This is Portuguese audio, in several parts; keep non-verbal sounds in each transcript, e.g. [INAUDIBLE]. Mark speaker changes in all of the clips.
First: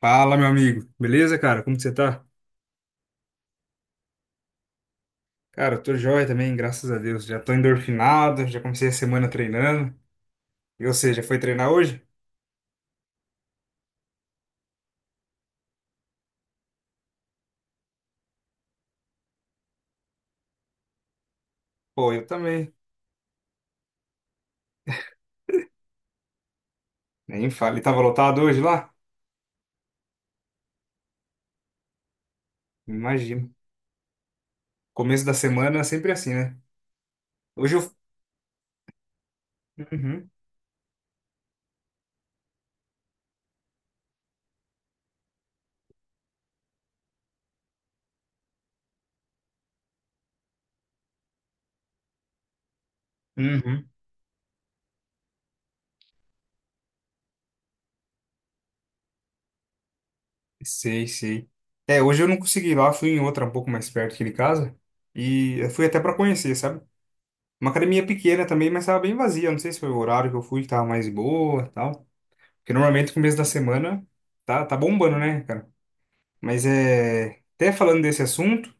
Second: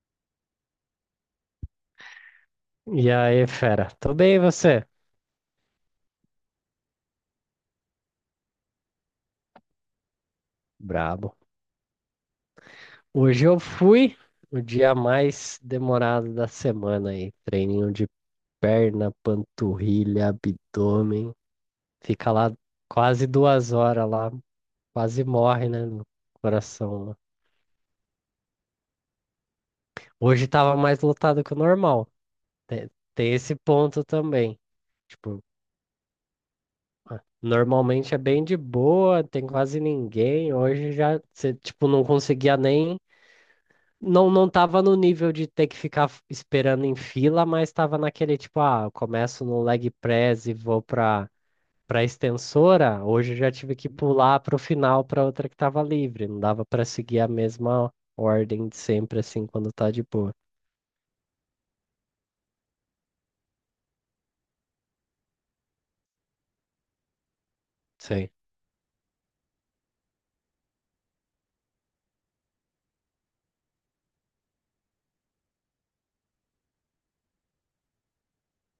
Speaker 1: Fala, meu amigo. Beleza, cara? Como que você tá?
Speaker 2: E aí, fera, tudo bem e você?
Speaker 1: Cara, eu tô joia também, graças a Deus. Já tô endorfinado, já comecei a semana treinando. E você, já
Speaker 2: Brabo.
Speaker 1: foi treinar hoje?
Speaker 2: Hoje eu fui o dia mais demorado da semana aí. Treininho de perna, panturrilha, abdômen.
Speaker 1: Pô, eu
Speaker 2: Fica lá
Speaker 1: também.
Speaker 2: quase 2 horas lá, quase morre, né, no coração lá.
Speaker 1: Nem fale. Tava lotado hoje lá?
Speaker 2: Hoje tava mais lotado que o normal. Tem, tem
Speaker 1: Imagino.
Speaker 2: esse ponto também.
Speaker 1: Começo da
Speaker 2: Tipo,
Speaker 1: semana é sempre assim, né? Hoje eu...
Speaker 2: normalmente é bem de boa, tem quase
Speaker 1: Uhum,
Speaker 2: ninguém. Hoje já, você, tipo, não conseguia nem. Não, não tava no nível de ter que ficar esperando em fila, mas tava naquele tipo, ah, eu começo no leg press e vou pra extensora. Hoje eu já tive
Speaker 1: uhum.
Speaker 2: que pular pro final pra outra que tava livre. Não dava pra seguir a mesma ordem de sempre, assim, quando tá de boa.
Speaker 1: Sei, sei. É, hoje eu não consegui ir lá, fui em outra um pouco mais perto aqui de casa. E eu fui até pra conhecer, sabe? Uma academia
Speaker 2: Sei.
Speaker 1: pequena também, mas tava bem vazia. Não sei se foi o horário que eu fui que tava mais boa, e tal. Porque normalmente no começo da semana tá bombando, né, cara? Mas é. Até falando desse assunto,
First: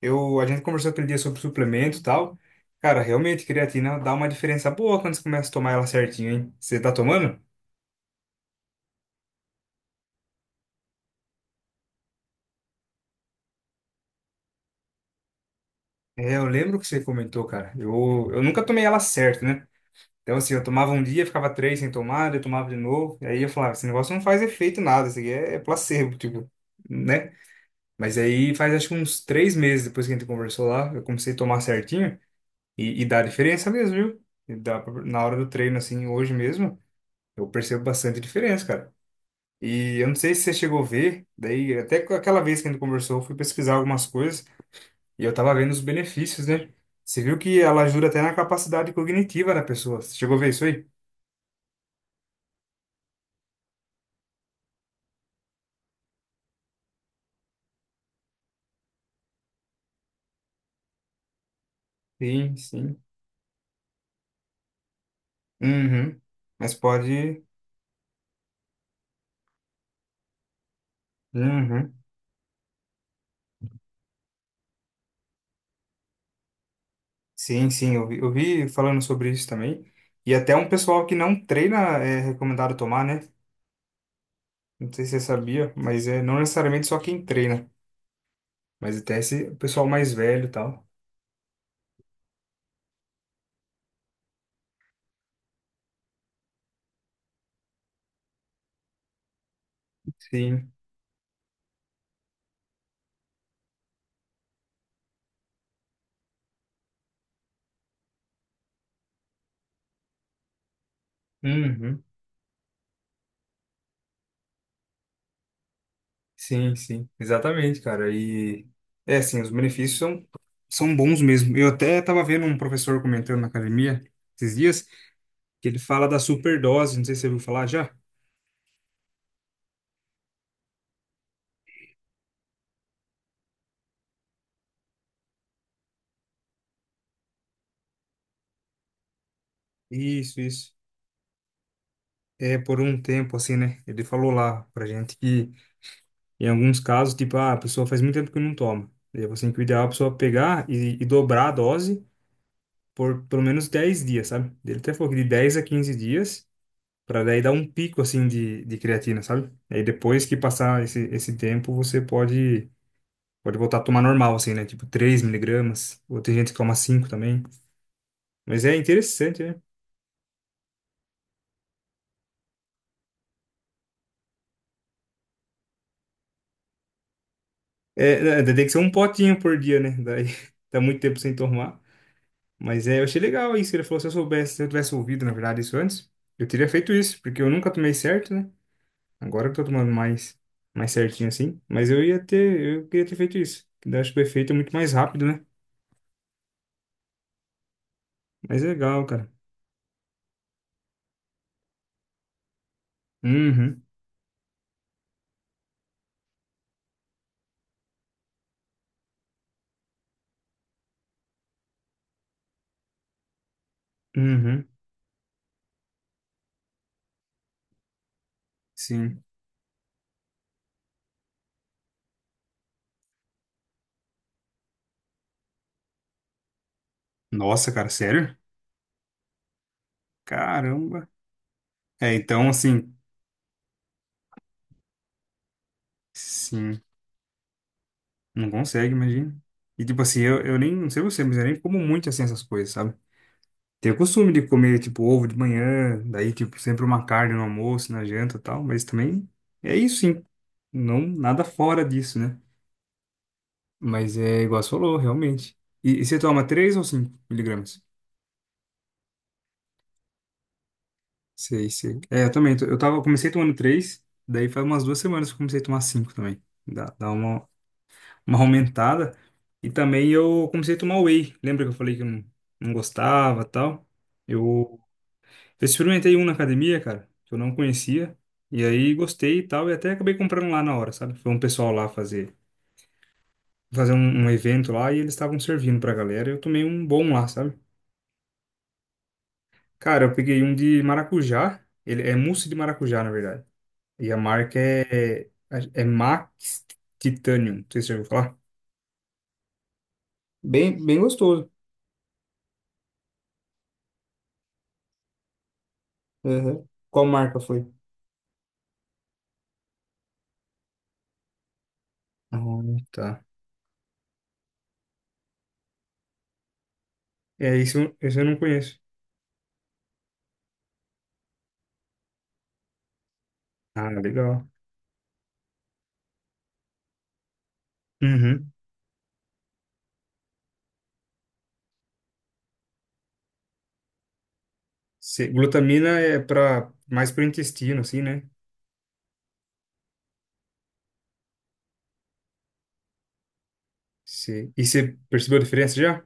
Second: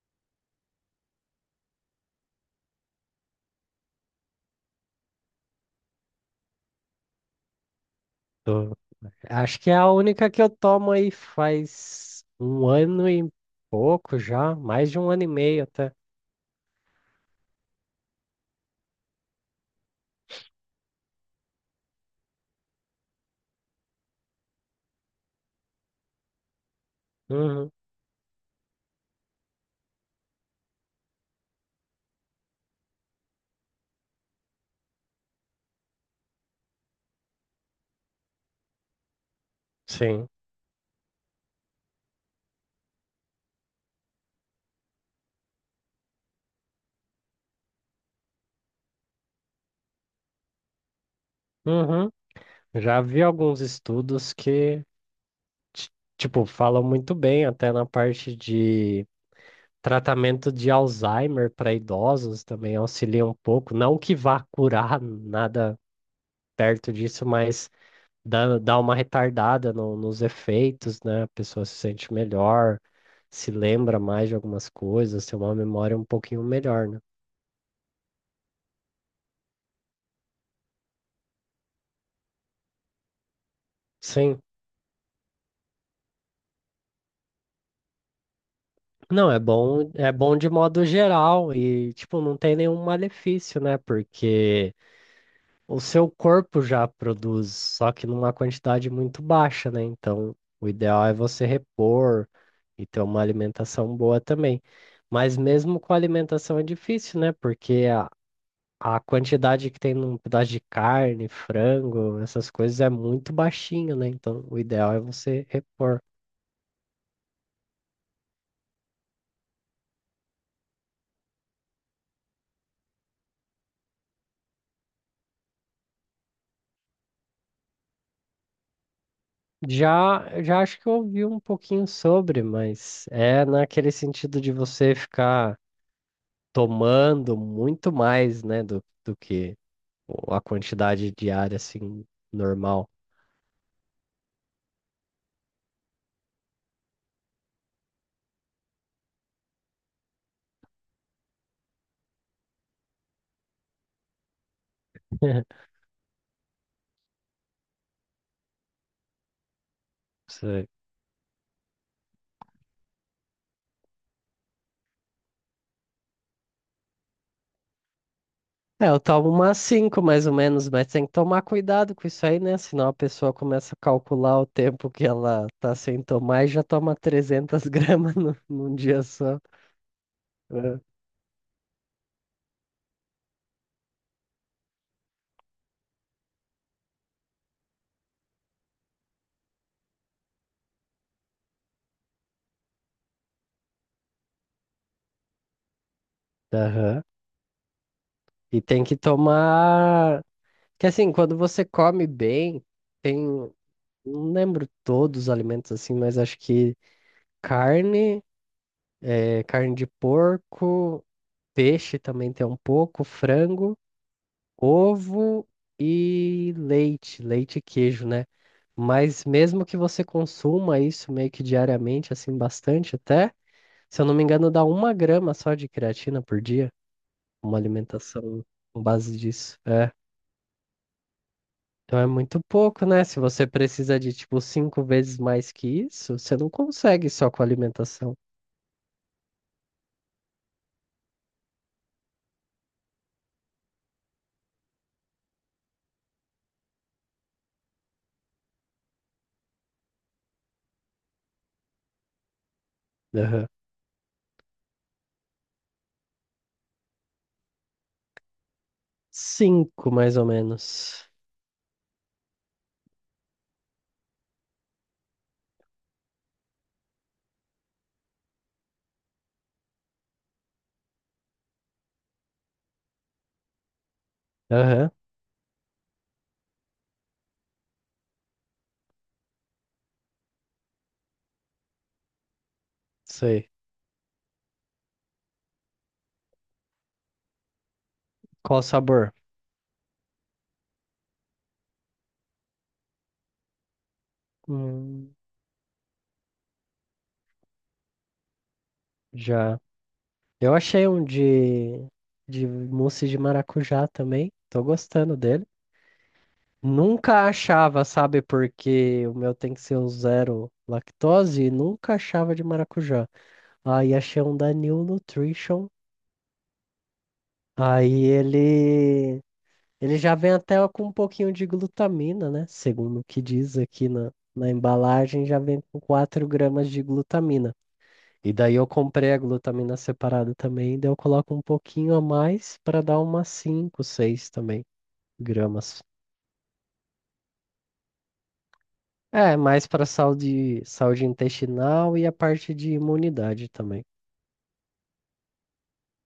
Speaker 1: a gente conversou aquele dia sobre suplemento e tal. Cara, realmente, creatina dá uma diferença boa quando você começa a tomar ela certinho, hein? Você tá tomando?
Speaker 2: Tô- Acho que é a única que eu tomo aí faz um ano e pouco já, mais de um ano e meio até.
Speaker 1: É, eu lembro que você comentou, cara. Eu nunca tomei ela certo, né? Então, assim, eu tomava um dia, ficava três sem tomar, daí eu tomava de novo. E aí eu falava, esse negócio não faz efeito nada, isso aqui é placebo, tipo, né?
Speaker 2: Uhum.
Speaker 1: Mas aí faz acho que uns 3 meses depois que a gente conversou lá, eu comecei a tomar certinho. E dá diferença mesmo, viu? E dá pra- na hora do treino, assim, hoje mesmo, eu percebo bastante diferença, cara. E eu não
Speaker 2: Sim.
Speaker 1: sei se você chegou a ver, daí até com aquela vez que a gente conversou, eu fui pesquisar algumas coisas e eu tava vendo os benefícios, né? Você viu que ela ajuda até na capacidade cognitiva da pessoa. Você chegou a ver isso aí?
Speaker 2: Uhum. Já vi alguns estudos que ti- tipo, falam muito bem até na parte de tratamento de Alzheimer para idosos
Speaker 1: Sim,
Speaker 2: também
Speaker 1: sim.
Speaker 2: auxilia um pouco. Não que vá curar nada
Speaker 1: Uhum. Mas
Speaker 2: perto disso,
Speaker 1: pode.
Speaker 2: mas dá uma retardada nos efeitos, né? A pessoa se
Speaker 1: Uhum.
Speaker 2: sente melhor, se lembra mais de algumas coisas, tem uma memória um pouquinho melhor, né?
Speaker 1: Sim, sim, eu vi falando sobre isso também. E até um pessoal que não treina é recomendado tomar, né?
Speaker 2: Sim.
Speaker 1: Não sei se você sabia, mas é não necessariamente só quem treina, mas até
Speaker 2: Não,
Speaker 1: esse o pessoal
Speaker 2: é
Speaker 1: mais
Speaker 2: bom
Speaker 1: velho
Speaker 2: de
Speaker 1: e
Speaker 2: modo
Speaker 1: tal.
Speaker 2: geral e, tipo, não tem nenhum malefício, né? Porque o seu corpo já produz, só que numa quantidade muito baixa, né? Então, o
Speaker 1: Sim.
Speaker 2: ideal é você repor e ter uma alimentação boa também. Mas mesmo com a alimentação é difícil, né? Porque a quantidade que tem num pedaço de carne,
Speaker 1: Uhum.
Speaker 2: frango, essas coisas é muito baixinho, né? Então, o ideal é você repor.
Speaker 1: Sim, sim. Exatamente, cara. É assim, os benefícios são, são bons mesmo. Eu até tava vendo um professor comentando na academia esses dias que ele fala da superdose, não sei se você ouviu falar já.
Speaker 2: Já, já acho que eu ouvi um pouquinho sobre, mas é naquele sentido de você ficar tomando muito mais, né, do que
Speaker 1: Isso,
Speaker 2: a
Speaker 1: isso.
Speaker 2: quantidade diária, assim,
Speaker 1: É por
Speaker 2: normal.
Speaker 1: um tempo assim, né? Ele falou lá pra gente que em alguns casos, tipo, ah, a pessoa faz muito tempo que não toma. E aí você tem que o ideal é a pessoa pegar e dobrar a dose por pelo menos 10 dias, sabe? Ele até falou que de 10 a
Speaker 2: [LAUGHS]
Speaker 1: 15 dias, para daí dar um pico assim de creatina, sabe? Aí depois que
Speaker 2: Você-
Speaker 1: passar esse tempo, você pode pode voltar a tomar normal assim, né? Tipo 3 mg, ou tem gente que toma 5 também. Mas é
Speaker 2: É, eu tomo
Speaker 1: interessante,
Speaker 2: umas
Speaker 1: né?
Speaker 2: cinco mais ou menos, mas tem que tomar cuidado com isso aí, né? Senão a pessoa começa a calcular o tempo que ela tá sem tomar e já toma 300 [LAUGHS] gramas no,
Speaker 1: É, né, tem que
Speaker 2: num
Speaker 1: ser um
Speaker 2: dia
Speaker 1: potinho
Speaker 2: só.
Speaker 1: por dia, né? Daí [LAUGHS] tá
Speaker 2: É.
Speaker 1: muito tempo sem tomar. Mas é, eu achei legal isso. Ele falou, se eu soubesse, se eu tivesse ouvido, na verdade, isso antes, eu teria feito isso, porque eu nunca tomei certo, né? Agora que eu tô tomando mais, mais certinho assim. Mas eu ia ter, eu queria ter feito isso. Que daí acho que o efeito é muito mais rápido, né?
Speaker 2: Aham. E
Speaker 1: Mas é
Speaker 2: tem que
Speaker 1: legal, cara.
Speaker 2: tomar. Que assim, quando você come bem, tem.
Speaker 1: Uhum,
Speaker 2: Não lembro todos os alimentos assim, mas acho que carne, carne de porco, peixe também tem um pouco, frango.
Speaker 1: uhum,
Speaker 2: Ovo e leite e queijo, né?
Speaker 1: sim.
Speaker 2: Mas mesmo que você consuma isso meio que diariamente, assim, bastante até, se eu não me engano, dá uma grama só de creatina por dia, uma
Speaker 1: Nossa, cara, sério?
Speaker 2: alimentação com base disso. É.
Speaker 1: Caramba.
Speaker 2: Então é
Speaker 1: É,
Speaker 2: muito
Speaker 1: então
Speaker 2: pouco,
Speaker 1: assim,
Speaker 2: né? Se você precisa de, tipo, cinco vezes mais que isso, você não
Speaker 1: sim,
Speaker 2: consegue só com alimentação.
Speaker 1: não consegue, imagina. E tipo assim, eu nem, não sei você, mas eu nem como muito assim essas coisas, sabe? Tenho o costume de comer, tipo, ovo de manhã, daí, tipo, sempre uma carne no almoço, na janta e tal, mas também é isso, sim. Não, nada fora disso, né?
Speaker 2: Aham.
Speaker 1: Mas é igual você falou, realmente. E você toma 3 ou 5 mg?
Speaker 2: Cinco, mais ou menos.
Speaker 1: Sei, sei. É, eu também. Eu tava, eu comecei tomando 3 daí faz umas 2 semanas que eu comecei a tomar 5 também. Dá uma aumentada. E também eu comecei a tomar whey. Lembra que eu falei que eu não, não gostava e tal? Eu,
Speaker 2: Aham,
Speaker 1: eu experimentei um na academia, cara, que eu não conhecia. E aí gostei e tal, e até acabei comprando lá na hora, sabe? Foi um pessoal lá
Speaker 2: sei.
Speaker 1: fazer um, um evento lá e eles estavam servindo pra galera. Eu tomei um bom lá, sabe?
Speaker 2: Qual sabor?
Speaker 1: Cara, eu peguei um de maracujá. Ele é mousse de maracujá, na verdade. E a marca
Speaker 2: Hum,
Speaker 1: é Max Titanium. Não sei se você já ouviu falar.
Speaker 2: já. Eu
Speaker 1: Bem,
Speaker 2: achei
Speaker 1: bem
Speaker 2: um
Speaker 1: gostoso.
Speaker 2: de mousse de maracujá também. Tô gostando dele.
Speaker 1: Uhum. Qual
Speaker 2: Nunca
Speaker 1: marca foi?
Speaker 2: achava, sabe, porque o meu tem que ser o zero lactose e nunca achava
Speaker 1: Ah,
Speaker 2: de maracujá.
Speaker 1: tá.
Speaker 2: Aí achei um da New Nutrition.
Speaker 1: É, isso,
Speaker 2: Aí
Speaker 1: isso eu não conheço.
Speaker 2: ele já vem até com um pouquinho de glutamina, né? Segundo o que diz aqui
Speaker 1: Ah,
Speaker 2: na,
Speaker 1: legal.
Speaker 2: na embalagem, já vem com 4 gramas de glutamina. E
Speaker 1: Uhum.
Speaker 2: daí eu comprei a glutamina separada também, daí eu coloco um pouquinho a mais para dar umas 5, 6 também gramas.
Speaker 1: Glutamina é para mais para o intestino, assim, né?
Speaker 2: É, mais para saúde intestinal e a parte de imunidade também.
Speaker 1: E você percebeu a diferença já?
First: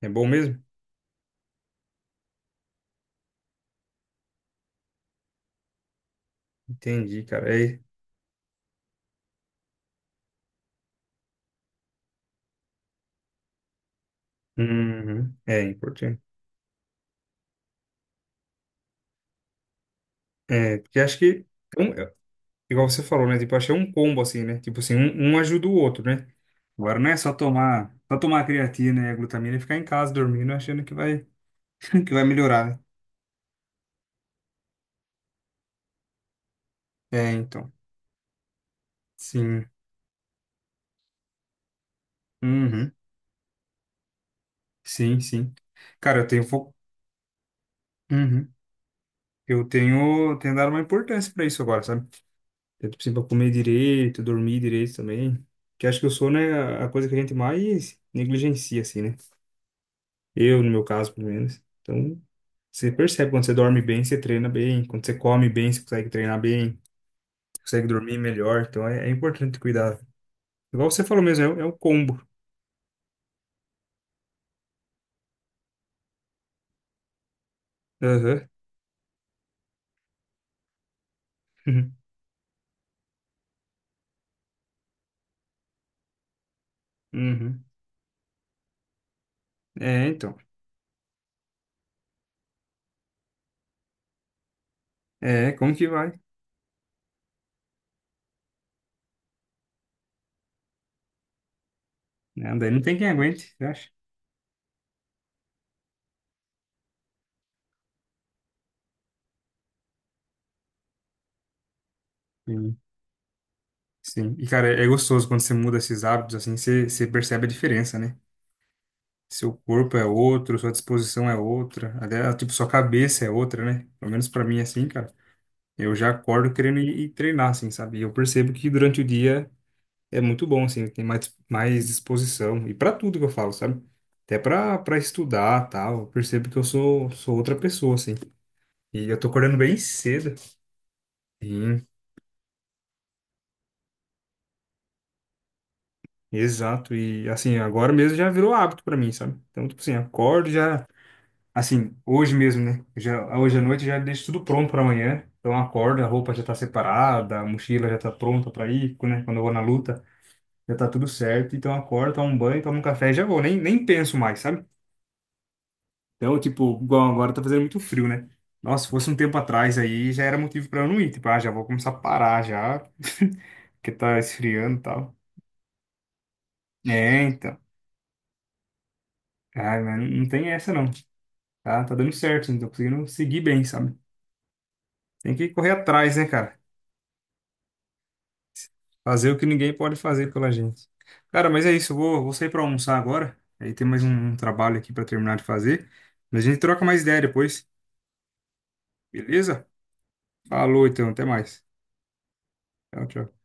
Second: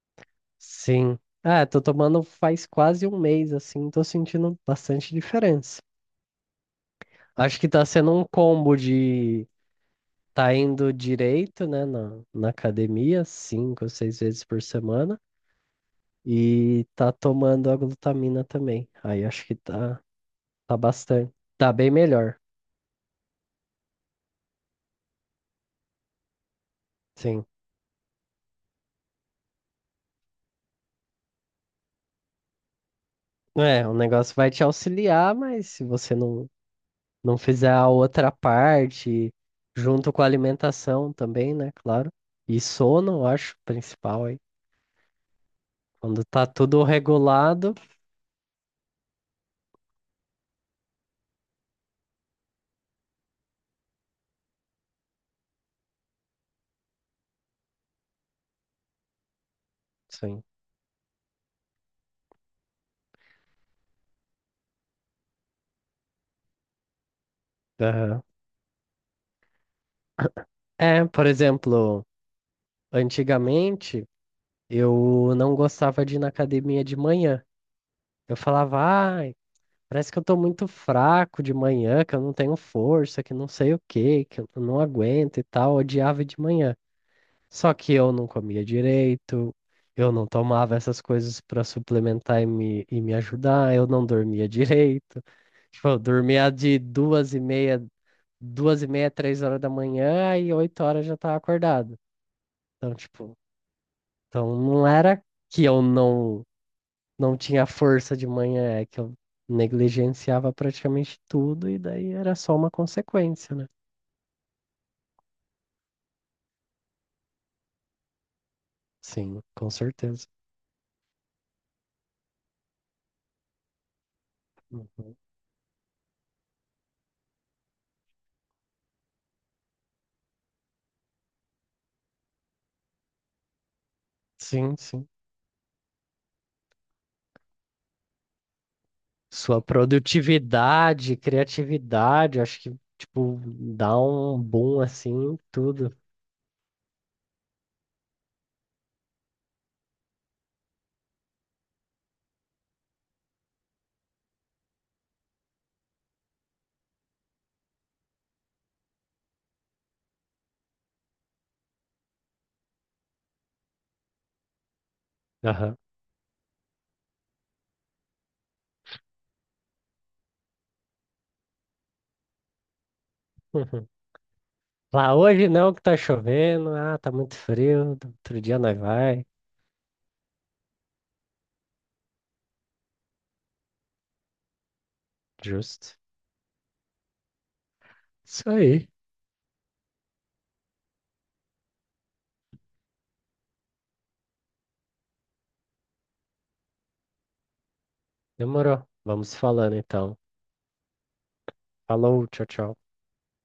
Speaker 1: É bom mesmo?
Speaker 2: Sim. É, tô tomando faz quase um mês assim, tô sentindo bastante diferença.
Speaker 1: Entendi, cara.
Speaker 2: Acho que
Speaker 1: É,
Speaker 2: tá sendo um combo de tá indo direito, né, na academia, cinco ou seis vezes por semana,
Speaker 1: uhum. É importante.
Speaker 2: e tá tomando a glutamina também. Aí acho que tá. Tá
Speaker 1: É, porque acho
Speaker 2: bastante.
Speaker 1: que
Speaker 2: Tá bem melhor,
Speaker 1: igual você falou, né? Tipo, achei um combo assim, né? Tipo assim, um ajuda o outro, né? Agora não é
Speaker 2: sim.
Speaker 1: só tomar creatina e a glutamina e ficar em casa dormindo achando que vai, [LAUGHS] que vai melhorar, né?
Speaker 2: É, o negócio vai te auxiliar, mas se você não,
Speaker 1: É,
Speaker 2: não fizer
Speaker 1: então.
Speaker 2: a outra parte,
Speaker 1: Sim.
Speaker 2: junto com a alimentação também, né? Claro. E
Speaker 1: Uhum.
Speaker 2: sono, eu acho, principal aí.
Speaker 1: Sim, sim. Cara,
Speaker 2: Quando
Speaker 1: eu tenho
Speaker 2: tá
Speaker 1: fo...
Speaker 2: tudo regulado,
Speaker 1: Uhum. Tenho dado uma importância pra isso agora, sabe? Eu, tipo assim, pra comer direito, dormir direito também. Que acho que o sono é a coisa que a gente mais negligencia, assim, né?
Speaker 2: sim.
Speaker 1: Eu, no meu caso, pelo menos. Então, você percebe quando você dorme bem, você treina bem. Quando você come bem, você consegue treinar bem. Você consegue dormir
Speaker 2: Aham.
Speaker 1: melhor. Então é importante cuidar. Igual você
Speaker 2: É,
Speaker 1: falou
Speaker 2: por
Speaker 1: mesmo, é, é o
Speaker 2: exemplo,
Speaker 1: combo.
Speaker 2: antigamente eu não gostava de ir na academia de manhã. Eu
Speaker 1: Aham.
Speaker 2: falava, ah, parece que eu tô muito fraco de manhã,
Speaker 1: [LAUGHS]
Speaker 2: que eu não tenho força, que não sei o quê, que eu não aguento e tal. Eu odiava de manhã.
Speaker 1: Uhum.
Speaker 2: Só que eu não comia direito,
Speaker 1: É,
Speaker 2: eu não
Speaker 1: então.
Speaker 2: tomava essas coisas pra suplementar e me ajudar, eu não dormia direito.
Speaker 1: É,
Speaker 2: [LAUGHS]
Speaker 1: como que
Speaker 2: Tipo, eu
Speaker 1: vai?
Speaker 2: dormia de 2h30, 2h30, 3 horas da manhã e 8 horas já tava acordado.
Speaker 1: Né, daí não
Speaker 2: Então,
Speaker 1: tem quem
Speaker 2: tipo,
Speaker 1: aguente, eu acho.
Speaker 2: então não era que eu não tinha força de manhã, é que eu negligenciava praticamente tudo e daí era só uma
Speaker 1: Sim.
Speaker 2: consequência, né?
Speaker 1: Sim. E, cara, é gostoso quando você muda esses hábitos, assim, você percebe a diferença, né?
Speaker 2: Sim,
Speaker 1: Seu
Speaker 2: com
Speaker 1: corpo é
Speaker 2: certeza.
Speaker 1: outro, sua disposição é outra, até, tipo, sua cabeça é outra, né? Pelo menos pra mim, é assim, cara.
Speaker 2: Uhum.
Speaker 1: Eu já acordo querendo ir treinar, assim, sabe? E eu percebo que durante o dia é muito bom, assim, tem mais, mais disposição. E para tudo que eu falo, sabe? Até
Speaker 2: Sim,
Speaker 1: para
Speaker 2: sim.
Speaker 1: estudar, tal. Eu percebo que sou outra pessoa, assim. E eu tô acordando
Speaker 2: Sua
Speaker 1: bem cedo.
Speaker 2: produtividade,
Speaker 1: Sim,
Speaker 2: criatividade, acho que, tipo, dá um boom assim, em tudo.
Speaker 1: exato. E, assim, agora mesmo já virou hábito para mim, sabe? Então, tipo assim, acordo já... Assim, hoje mesmo, né? Eu já, hoje à noite eu já deixo tudo pronto para amanhã. Então, eu acordo, a roupa já tá separada, a mochila já tá pronta para ir, né? Quando eu vou na luta, já tá tudo certo. Então, eu acordo, tomo um banho, tomo um café e já vou. Nem penso mais, sabe?
Speaker 2: Aham.
Speaker 1: Então, tipo, igual agora tá fazendo muito frio, né? Nossa, se fosse um tempo atrás aí, já era motivo pra eu não ir. Tipo, ah, já vou começar a parar já, [LAUGHS]
Speaker 2: Uhum.
Speaker 1: porque tá esfriando e
Speaker 2: Lá
Speaker 1: tal.
Speaker 2: hoje não, que tá chovendo, ah, tá
Speaker 1: É,
Speaker 2: muito
Speaker 1: então.
Speaker 2: frio, outro dia nós vai.
Speaker 1: Ah, mas não tem essa não. Tá dando certo, não tô conseguindo seguir bem, sabe? Tem que correr
Speaker 2: Justo.
Speaker 1: atrás, né, cara?
Speaker 2: Isso aí.
Speaker 1: Fazer o que ninguém pode fazer pela gente. Cara, mas é isso, vou sair pra almoçar agora. Aí tem mais um trabalho aqui pra terminar de fazer. Mas a gente troca mais ideia depois,
Speaker 2: Demorou. Vamos
Speaker 1: beleza?
Speaker 2: falando então.
Speaker 1: Falou então, até mais.
Speaker 2: Falou, tchau, tchau.
Speaker 1: Tchau, tchau.